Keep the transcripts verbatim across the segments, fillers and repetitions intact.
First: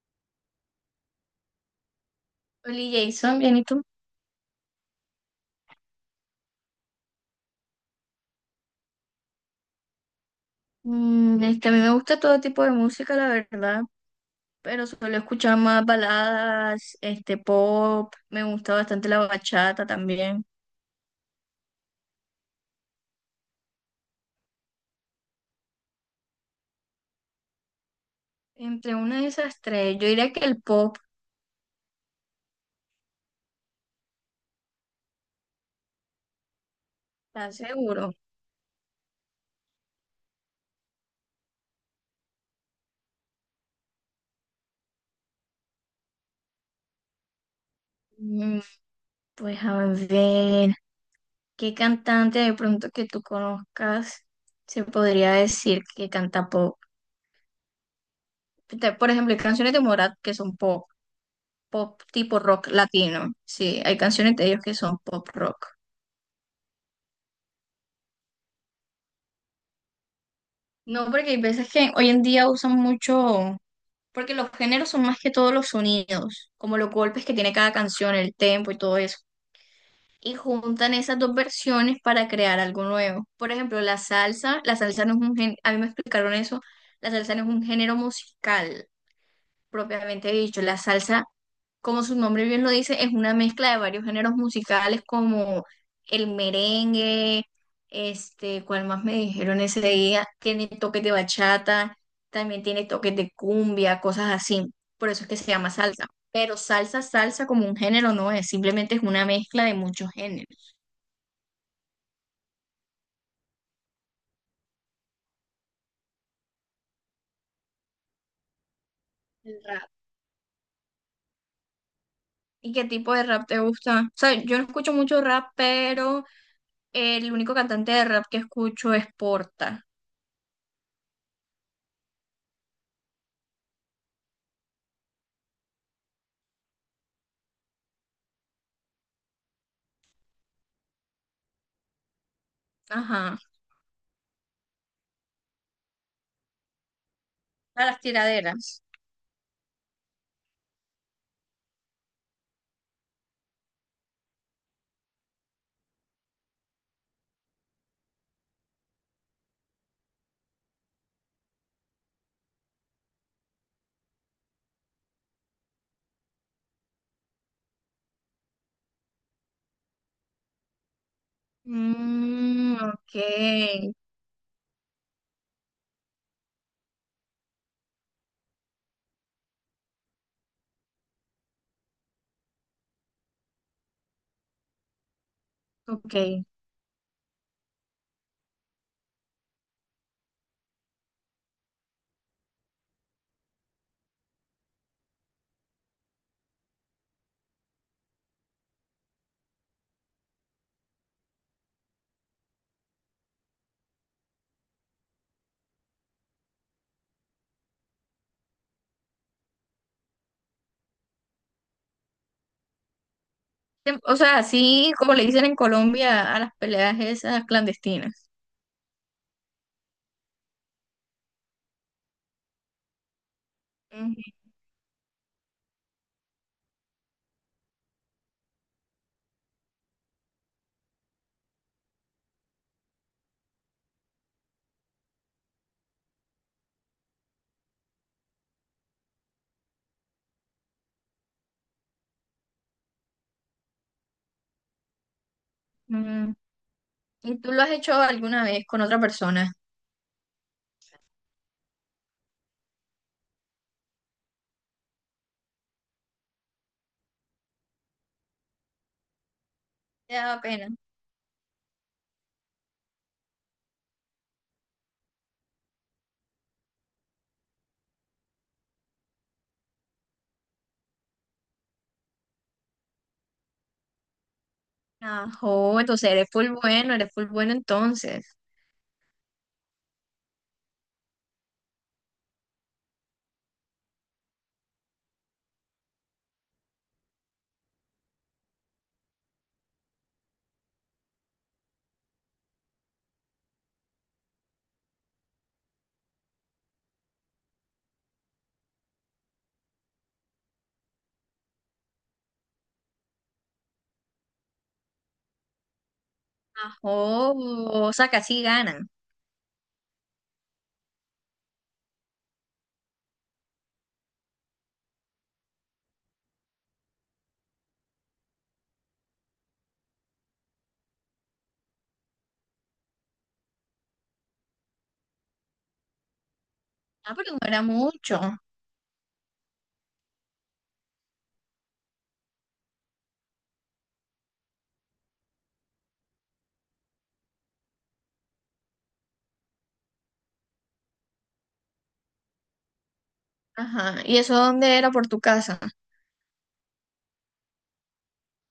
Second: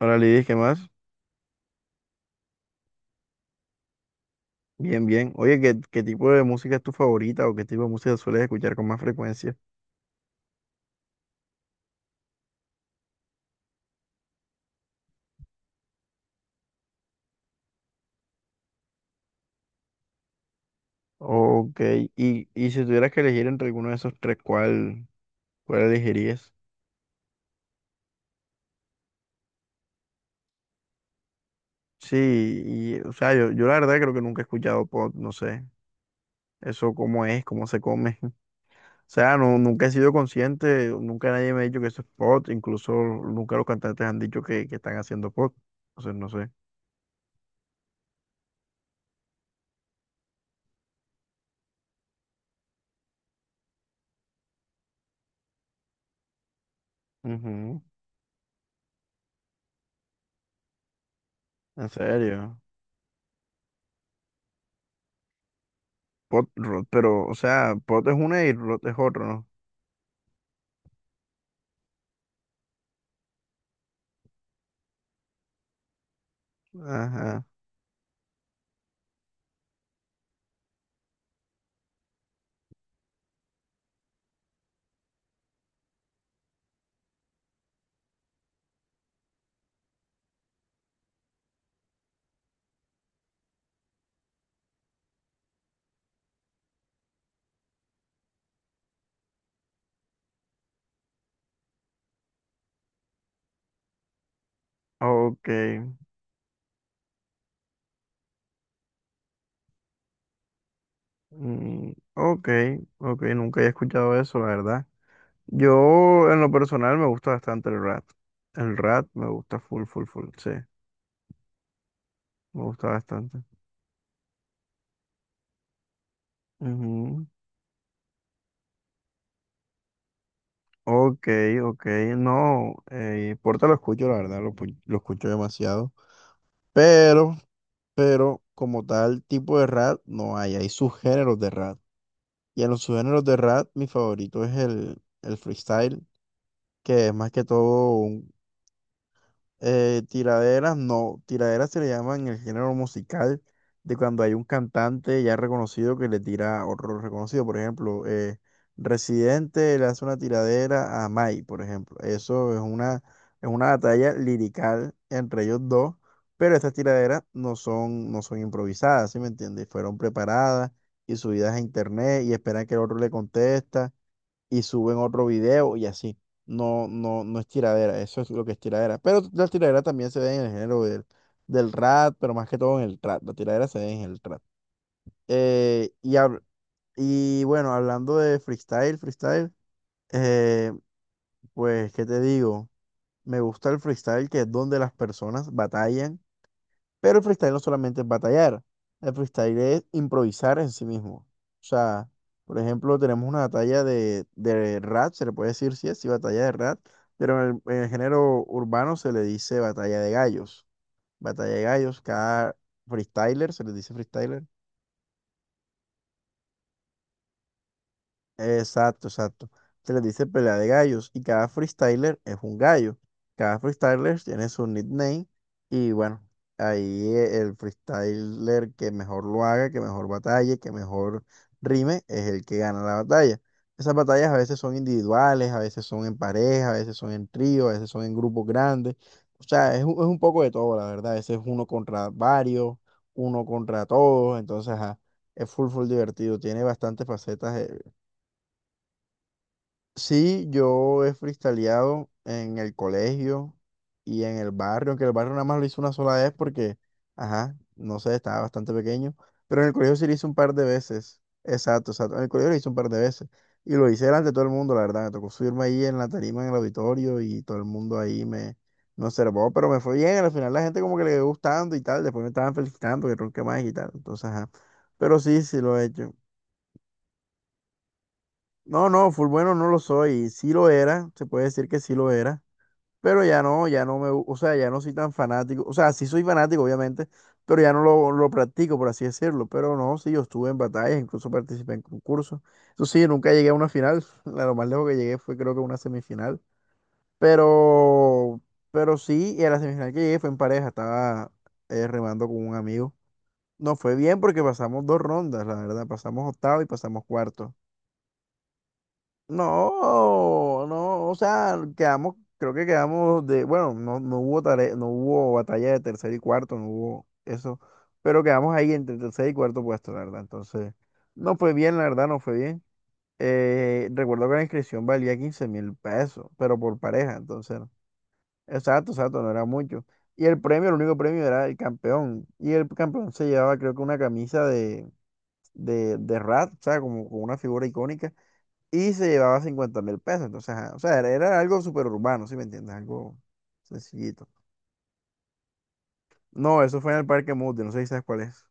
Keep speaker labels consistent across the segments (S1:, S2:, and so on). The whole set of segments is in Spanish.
S1: Hola Lidis, ¿qué más?
S2: Oli Jason, bien, ¿y tú?
S1: Bien, bien. Oye, ¿qué, qué tipo de música es tu favorita o qué tipo de música sueles escuchar con más frecuencia?
S2: Mm, este, a mí me gusta todo tipo de música, la verdad, pero suelo escuchar más baladas, este, pop, me gusta bastante la bachata también.
S1: Ok, y, y si tuvieras que elegir entre alguno de esos tres, ¿cuál, cuál elegirías?
S2: Entre una de esas tres, yo diría que el pop.
S1: Sí, y, o sea, yo, yo la verdad creo que nunca he escuchado pop, no sé, eso cómo es,
S2: ¿Estás
S1: cómo se
S2: seguro?
S1: come. O sea, no, nunca he sido consciente, nunca nadie me ha dicho que eso es pop, incluso nunca los cantantes han dicho que, que están haciendo pop, entonces no sé.
S2: Mm, pues a ver, ¿qué cantante de pronto que tú conozcas se podría decir que canta pop?
S1: Ujú.
S2: Te- Por ejemplo, hay canciones de Morat que son pop,
S1: ¿En
S2: pop tipo
S1: serio?
S2: rock latino, sí, hay canciones de ellos que son pop rock.
S1: Pot Rot, pero, o sea, Pot es una y Rot es otro, ¿no?
S2: No, porque hay veces que hoy en día usan mucho, porque los géneros son más que todos los sonidos, como los golpes que
S1: Ajá.
S2: tiene cada canción, el tempo y todo eso. Y juntan esas dos versiones para crear algo nuevo. Por ejemplo, la salsa, la salsa no es un género, a mí me explicaron eso, la salsa no es un género musical, propiamente dicho. La salsa, como su nombre bien lo dice, es una mezcla de varios géneros musicales como el merengue, este, ¿cuál más me dijeron ese día? Tiene toques de bachata, también tiene toques de cumbia, cosas así. Por eso es que se
S1: Ok.
S2: llama salsa. Pero salsa, salsa como un género no es, simplemente es una mezcla de muchos géneros.
S1: Mm, ok, ok, nunca he escuchado eso, la verdad. Yo, en lo personal, me gusta bastante el rat. El rat me gusta
S2: El
S1: full,
S2: rap.
S1: full, full, sí. Me
S2: ¿Y qué
S1: gusta
S2: tipo de
S1: bastante.
S2: rap te gusta? O sea, yo no escucho mucho rap, pero
S1: Ujú.
S2: el único cantante de rap que escucho es Porta.
S1: Ok, ok, no, eh, Porta lo escucho, la verdad, lo, pu- lo escucho demasiado. Pero, pero, como tal tipo de rap no hay, hay subgéneros de rap. Y en los subgéneros de
S2: Ajá,
S1: rap, mi favorito es el, el freestyle, que es más que
S2: a
S1: todo
S2: las
S1: un,
S2: tiraderas.
S1: eh, tiraderas, no, tiraderas se le llama en el género musical, de cuando hay un cantante ya reconocido que le tira a otro reconocido, por ejemplo, eh, Residente le hace una tiradera a Mai, por ejemplo. Eso es una, es una batalla lirical entre ellos dos, pero estas tiraderas no son, no son improvisadas, ¿sí me entiendes? Fueron preparadas y subidas a internet y esperan que
S2: Mm,
S1: el otro le
S2: ok,
S1: conteste y suben otro video y así. No, no, no es tiradera, eso es lo que es tiradera. Pero la tiradera también se ve en el género del, del rap, pero más que todo en el trap. La tiradera se ve en el trap. Eh, y, hab-
S2: ok.
S1: y bueno, hablando de freestyle, freestyle, eh, pues, ¿qué te digo? Me gusta el freestyle, que es donde las personas batallan, pero el freestyle no solamente es batallar, el freestyle es improvisar en sí mismo. O sea, por ejemplo, tenemos una batalla de, de rap, se le puede decir sí es, sí, batalla de rap, pero en el, en el género urbano se le dice batalla de gallos. Batalla de gallos, cada freestyler se le dice
S2: Tem- O sea,
S1: freestyler.
S2: así como le dicen en Colombia a las peleas esas clandestinas.
S1: Exacto, exacto. Se les dice pelea de gallos y cada freestyler es un gallo. Cada freestyler
S2: Ujú.
S1: tiene su nickname y bueno, ahí eh, el freestyler que mejor lo haga, que mejor batalle, que mejor rime, es el que gana la batalla. Esas batallas a veces son individuales, a veces son en pareja, a veces son en trío, a veces son en grupos grandes. O sea, es un, es un poco de todo, la verdad. A veces uno contra varios, uno contra todos, entonces, ajá, es full, full
S2: Mm,
S1: divertido. Tiene bastantes
S2: ¿y tú
S1: facetas
S2: lo has
S1: eh,
S2: hecho alguna vez con otra persona?
S1: Sí, yo he freestyleado en el colegio y en el barrio, aunque el barrio nada más lo hice una sola vez porque, ajá, no sé, estaba bastante pequeño, pero en el colegio sí lo
S2: Te
S1: hice un
S2: da
S1: par de
S2: pena.
S1: veces, exacto, exacto, en el colegio lo hice un par de veces y lo hice delante de todo el mundo, la verdad, me tocó subirme ahí en la tarima, en el auditorio y todo el mundo ahí me, me observó, pero me fue bien, al final la gente como que le quedó gustando y tal, después me estaban felicitando que ronqué más y tal, entonces, ajá, pero sí, sí lo
S2: Ajo,
S1: he
S2: entonces
S1: hecho.
S2: eres full bueno, eres full bueno entonces.
S1: No, no, full bueno no lo soy. Sí lo era, se puede decir que sí lo era, pero ya no, ya no me, gu- o sea, ya no soy tan fanático. O sea, sí soy fanático, obviamente, pero ya no lo, lo practico, por así decirlo. Pero no, sí, yo estuve en batallas, incluso participé en concursos. Eso sí, nunca llegué a una final. La- Lo más lejos que llegué fue creo que una semifinal. Pero, pero sí, y a la semifinal que llegué fue en pareja, estaba eh, remando con un amigo. No fue bien porque pasamos dos rondas, la verdad, pasamos octavo y
S2: Ajo,
S1: pasamos cuarto.
S2: o sea, casi ganan.
S1: No, no, o sea, quedamos, creo que quedamos de, bueno, no, no hubo tare- no hubo batalla de tercer y cuarto, no hubo eso, pero quedamos ahí entre tercer y cuarto puesto, la verdad. Entonces, no fue bien, la verdad, no fue bien. Eh, recuerdo que la inscripción valía quince mil pesos, pero por
S2: Ah,
S1: pareja,
S2: pero no
S1: entonces,
S2: era mucho.
S1: exacto, exacto, no era mucho. Y el premio, el único premio era el campeón, y el campeón se llevaba, creo que una camisa de, de, de Rat, o sea, como, como una figura icónica y se llevaba cincuenta mil pesos. Entonces, ajá, o sea, era, era algo súper urbano, ¿sí me entiendes? Algo
S2: Ajá, ¿y
S1: sencillito.
S2: eso dónde era? ¿Por tu casa?
S1: No, eso fue en el Parque Mundi, no sé si sabes cuál es.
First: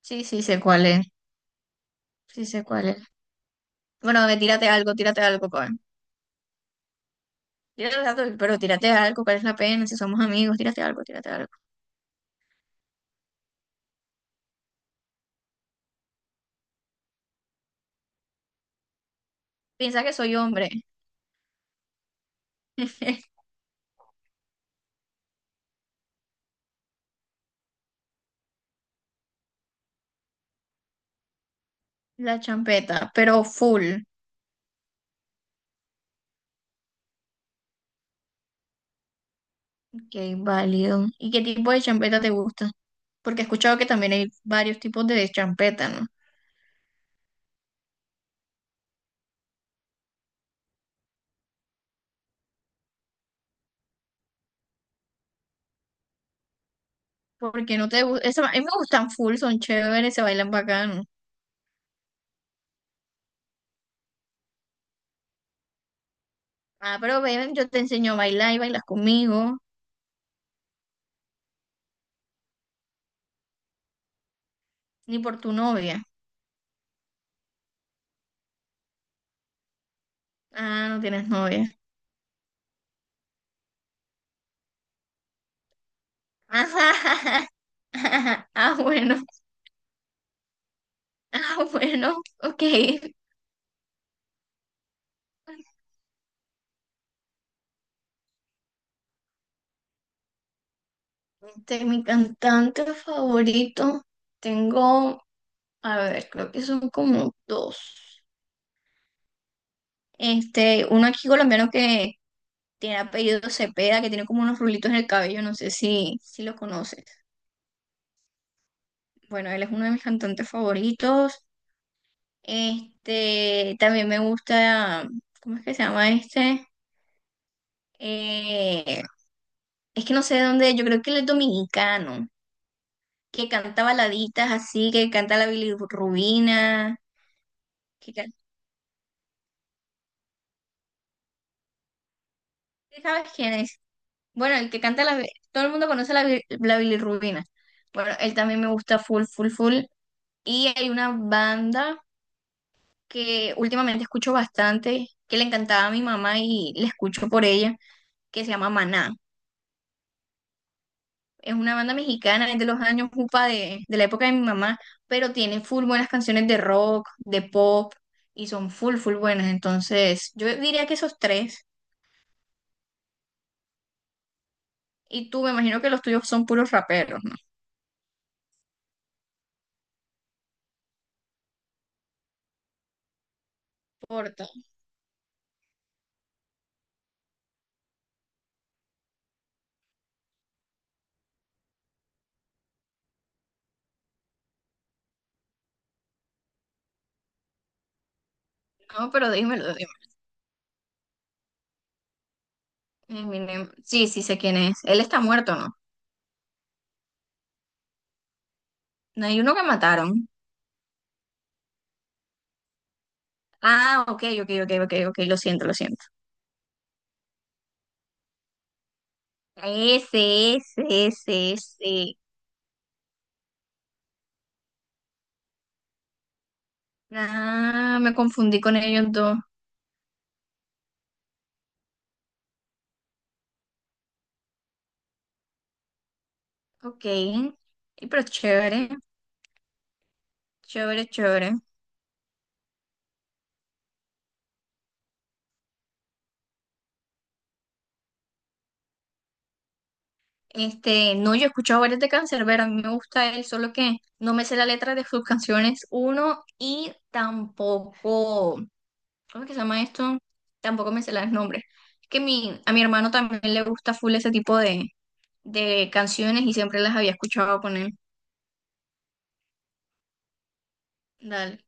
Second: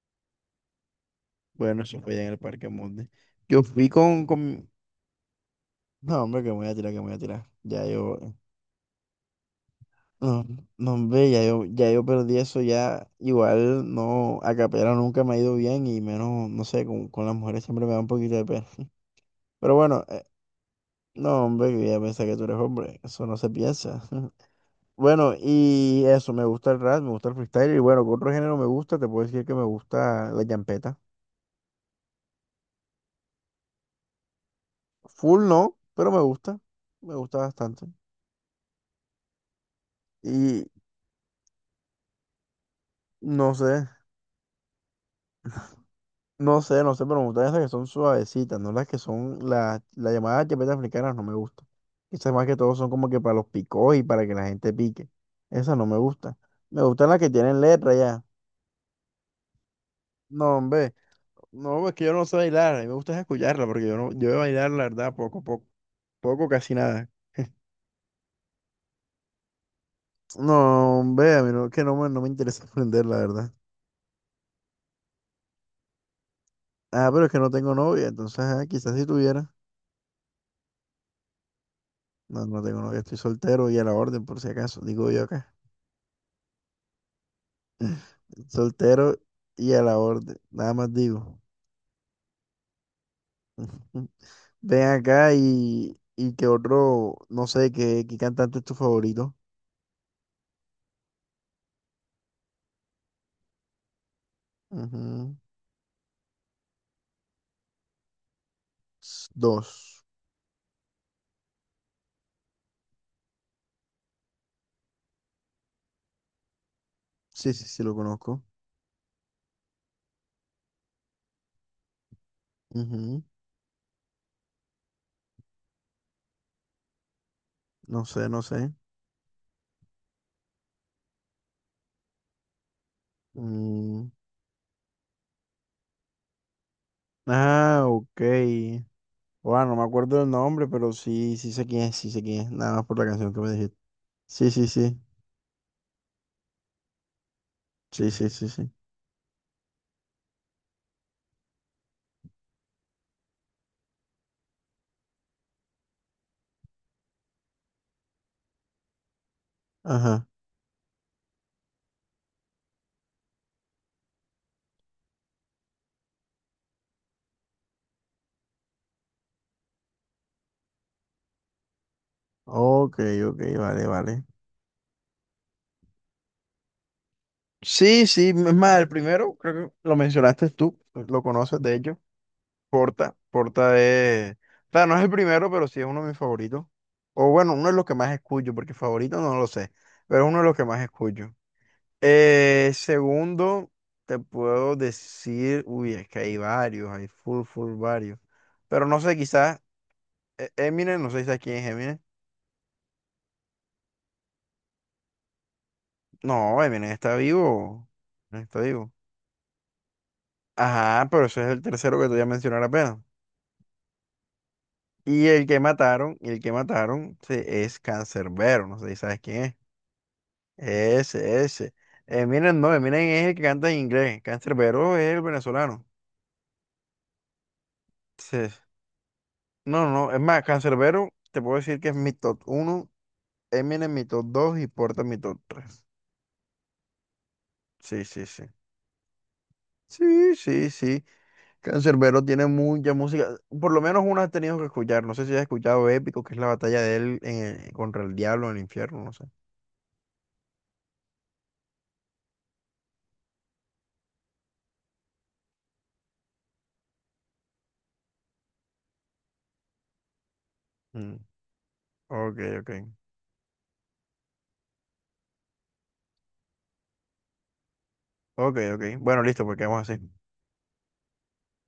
S2: Sí, sí, sé cuál es.
S1: Bueno, eso fue ya en el
S2: Sí, sé
S1: Parque
S2: cuál es.
S1: Mundi. Yo fui
S2: Bueno,
S1: con,
S2: ve, tírate
S1: con...
S2: algo, tírate algo, pues.
S1: No, hombre, que me voy a tirar, que me voy a tirar. Ya
S2: Tírate los
S1: yo...
S2: datos, pero tírate algo, ¿cuál es la pena? Si somos
S1: No,
S2: amigos, tírate
S1: no,
S2: algo,
S1: hombre,
S2: tírate
S1: ya
S2: algo.
S1: yo, ya yo perdí eso ya. Igual no, a capela nunca me ha ido bien y menos, no sé, con, con las mujeres siempre me da un poquito de pena. Pero
S2: Piensa
S1: bueno,
S2: que
S1: eh,
S2: soy hombre.
S1: no, hombre, que ya pensé que tú eres hombre, eso no se piensa. Bueno, y eso, me gusta el rap, me gusta el freestyle, y bueno, ¿qué otro género me gusta? Te puedo decir que me gusta la champeta.
S2: La champeta, pero full.
S1: Full no, pero me gusta, me gusta bastante.
S2: Ok,
S1: Y
S2: válido. ¿Y qué tipo de champeta te gusta? Porque he
S1: no
S2: escuchado
S1: sé,
S2: que también hay varios tipos de champeta, ¿no?
S1: no sé, no sé, pero me gustan esas que son suavecitas, no las que son, las la llamadas champetas africanas no me gusta. Esas más que todo son como que para los picos y para que la gente pique. Esas no me gustan. Me gustan las que tienen
S2: Porque no
S1: letra
S2: te
S1: ya.
S2: gusta. A mí me gustan full, son chéveres, se bailan
S1: No, hombre,
S2: bacano.
S1: no, es que yo no sé bailar, a mí me gusta es escucharla, porque yo no, yo de bailar, la verdad, poco, poco, poco, casi
S2: Ah,
S1: nada.
S2: pero ven, yo te enseño a bailar y bailas conmigo.
S1: No, hombre, a vea, mira, que no, me- no me interesa aprender, la verdad.
S2: Ni por tu novia.
S1: Ah, pero es que no tengo novia, entonces ah, quizás si tuviera.
S2: Ah, no tienes novia.
S1: No, no tengo novia, estoy soltero y a la orden, por si acaso, digo yo acá.
S2: Ah,
S1: Soltero
S2: bueno.
S1: y a la orden, nada más digo.
S2: Ah, bueno. Ok.
S1: Ven acá y, y qué otro, no sé, qué, qué cantante es tu favorito.
S2: De mi cantante favorito tengo,
S1: Ujú.
S2: a ver, creo que son como dos.
S1: S- Dos.
S2: Este, uno aquí colombiano que tiene apellido Cepeda, que tiene como unos rulitos en el cabello, no sé si, si lo conoces.
S1: Sí, sí, sí, lo conozco.
S2: Bueno, él es uno de mis cantantes favoritos.
S1: Ujú.
S2: Este, también me gusta, ¿cómo es que se llama este?
S1: No sé, no sé.
S2: Eh, es que no sé de dónde, yo creo que él es dominicano, que canta
S1: Mm,
S2: baladitas así, que canta la bilirrubina,
S1: ah,
S2: que
S1: ok.
S2: can-
S1: Bueno, no me acuerdo del nombre, pero sí, sí sé quién es, sí sé quién es, nada más por la
S2: ¿sabes
S1: canción que me
S2: quién
S1: dijiste.
S2: es?
S1: Sí,
S2: Bueno,
S1: sí,
S2: el que
S1: sí,
S2: canta la... Todo el mundo conoce la, bi- la bilirrubina.
S1: sí,
S2: Bueno,
S1: sí,
S2: él
S1: sí,
S2: también me
S1: sí.
S2: gusta full, full, full. Y hay una banda que últimamente escucho bastante, que le encantaba a mi mamá y la escucho por ella, que se llama Maná.
S1: Ajá.
S2: Es una banda mexicana, es de los años upa de, de la época de mi mamá, pero tiene full buenas canciones de rock, de pop, y son full, full buenas. Entonces, yo diría que esos tres,
S1: Ok, ok, vale, vale.
S2: y tú me imagino que los tuyos son puros raperos, no.
S1: Sí, sí, es más, el primero, creo que lo mencionaste tú, pues, lo conoces de hecho, Porta. Porta
S2: No
S1: es, o
S2: importa.
S1: sea, no es el primero, pero sí es uno de mis favoritos. O bueno, uno de los que más escucho, porque favorito no lo sé, pero es uno de los que más escucho. Eh, segundo, te puedo decir, uy, es que hay varios, hay full, full varios. Pero no
S2: No,
S1: sé,
S2: pero
S1: quizás
S2: dímelo,
S1: eh, Eminem, no sé si sabes quién es Eminem.
S2: Eminem. Sí, sí sé quién es. Él está muerto, ¿no?
S1: No, Eminem está vivo. Eminem está vivo.
S2: No hay uno que mataron.
S1: Ajá, pero ese es el tercero que te voy a mencionar apenas.
S2: Ah, ok, ok, ok, ok, ok,
S1: Y
S2: lo
S1: el que
S2: siento, lo siento.
S1: mataron, y el que mataron sí, es Cancerbero, no sé si sabes quién es.
S2: Ese, ese,
S1: Ese,
S2: ese,
S1: ese.
S2: ese.
S1: Eminem no, Eminem es el que canta en inglés. Cancerbero es el venezolano.
S2: Ah, me
S1: Sí.
S2: confundí con ellos dos.
S1: No, no, no, es más, Cancerbero, te puedo decir que es mi top uno. Eminem mi top dos y Porta mi top tres.
S2: Ok.
S1: Sí,
S2: Y pero
S1: sí, sí.
S2: chévere,
S1: Sí, sí, sí.
S2: chévere, chévere.
S1: Canserbero tiene mucha música. Por lo menos una has tenido que escuchar. No sé si has escuchado Épico, que es la batalla de él en- contra el diablo en el infierno, no sé.
S2: Este, no, yo he escuchado varias de Canserbero, a mí me gusta él, solo que no me sé la letra de sus canciones, uno, y tampoco, ¿cómo es que se llama esto? Tampoco me sé
S1: Mm,
S2: los nombres. Es que
S1: ok,
S2: mi,
S1: ok.
S2: a mi hermano también le gusta full ese tipo de, de canciones y siempre las había escuchado poner.
S1: Ok, ok. Bueno, listo, pues quedamos así.
S2: Dale.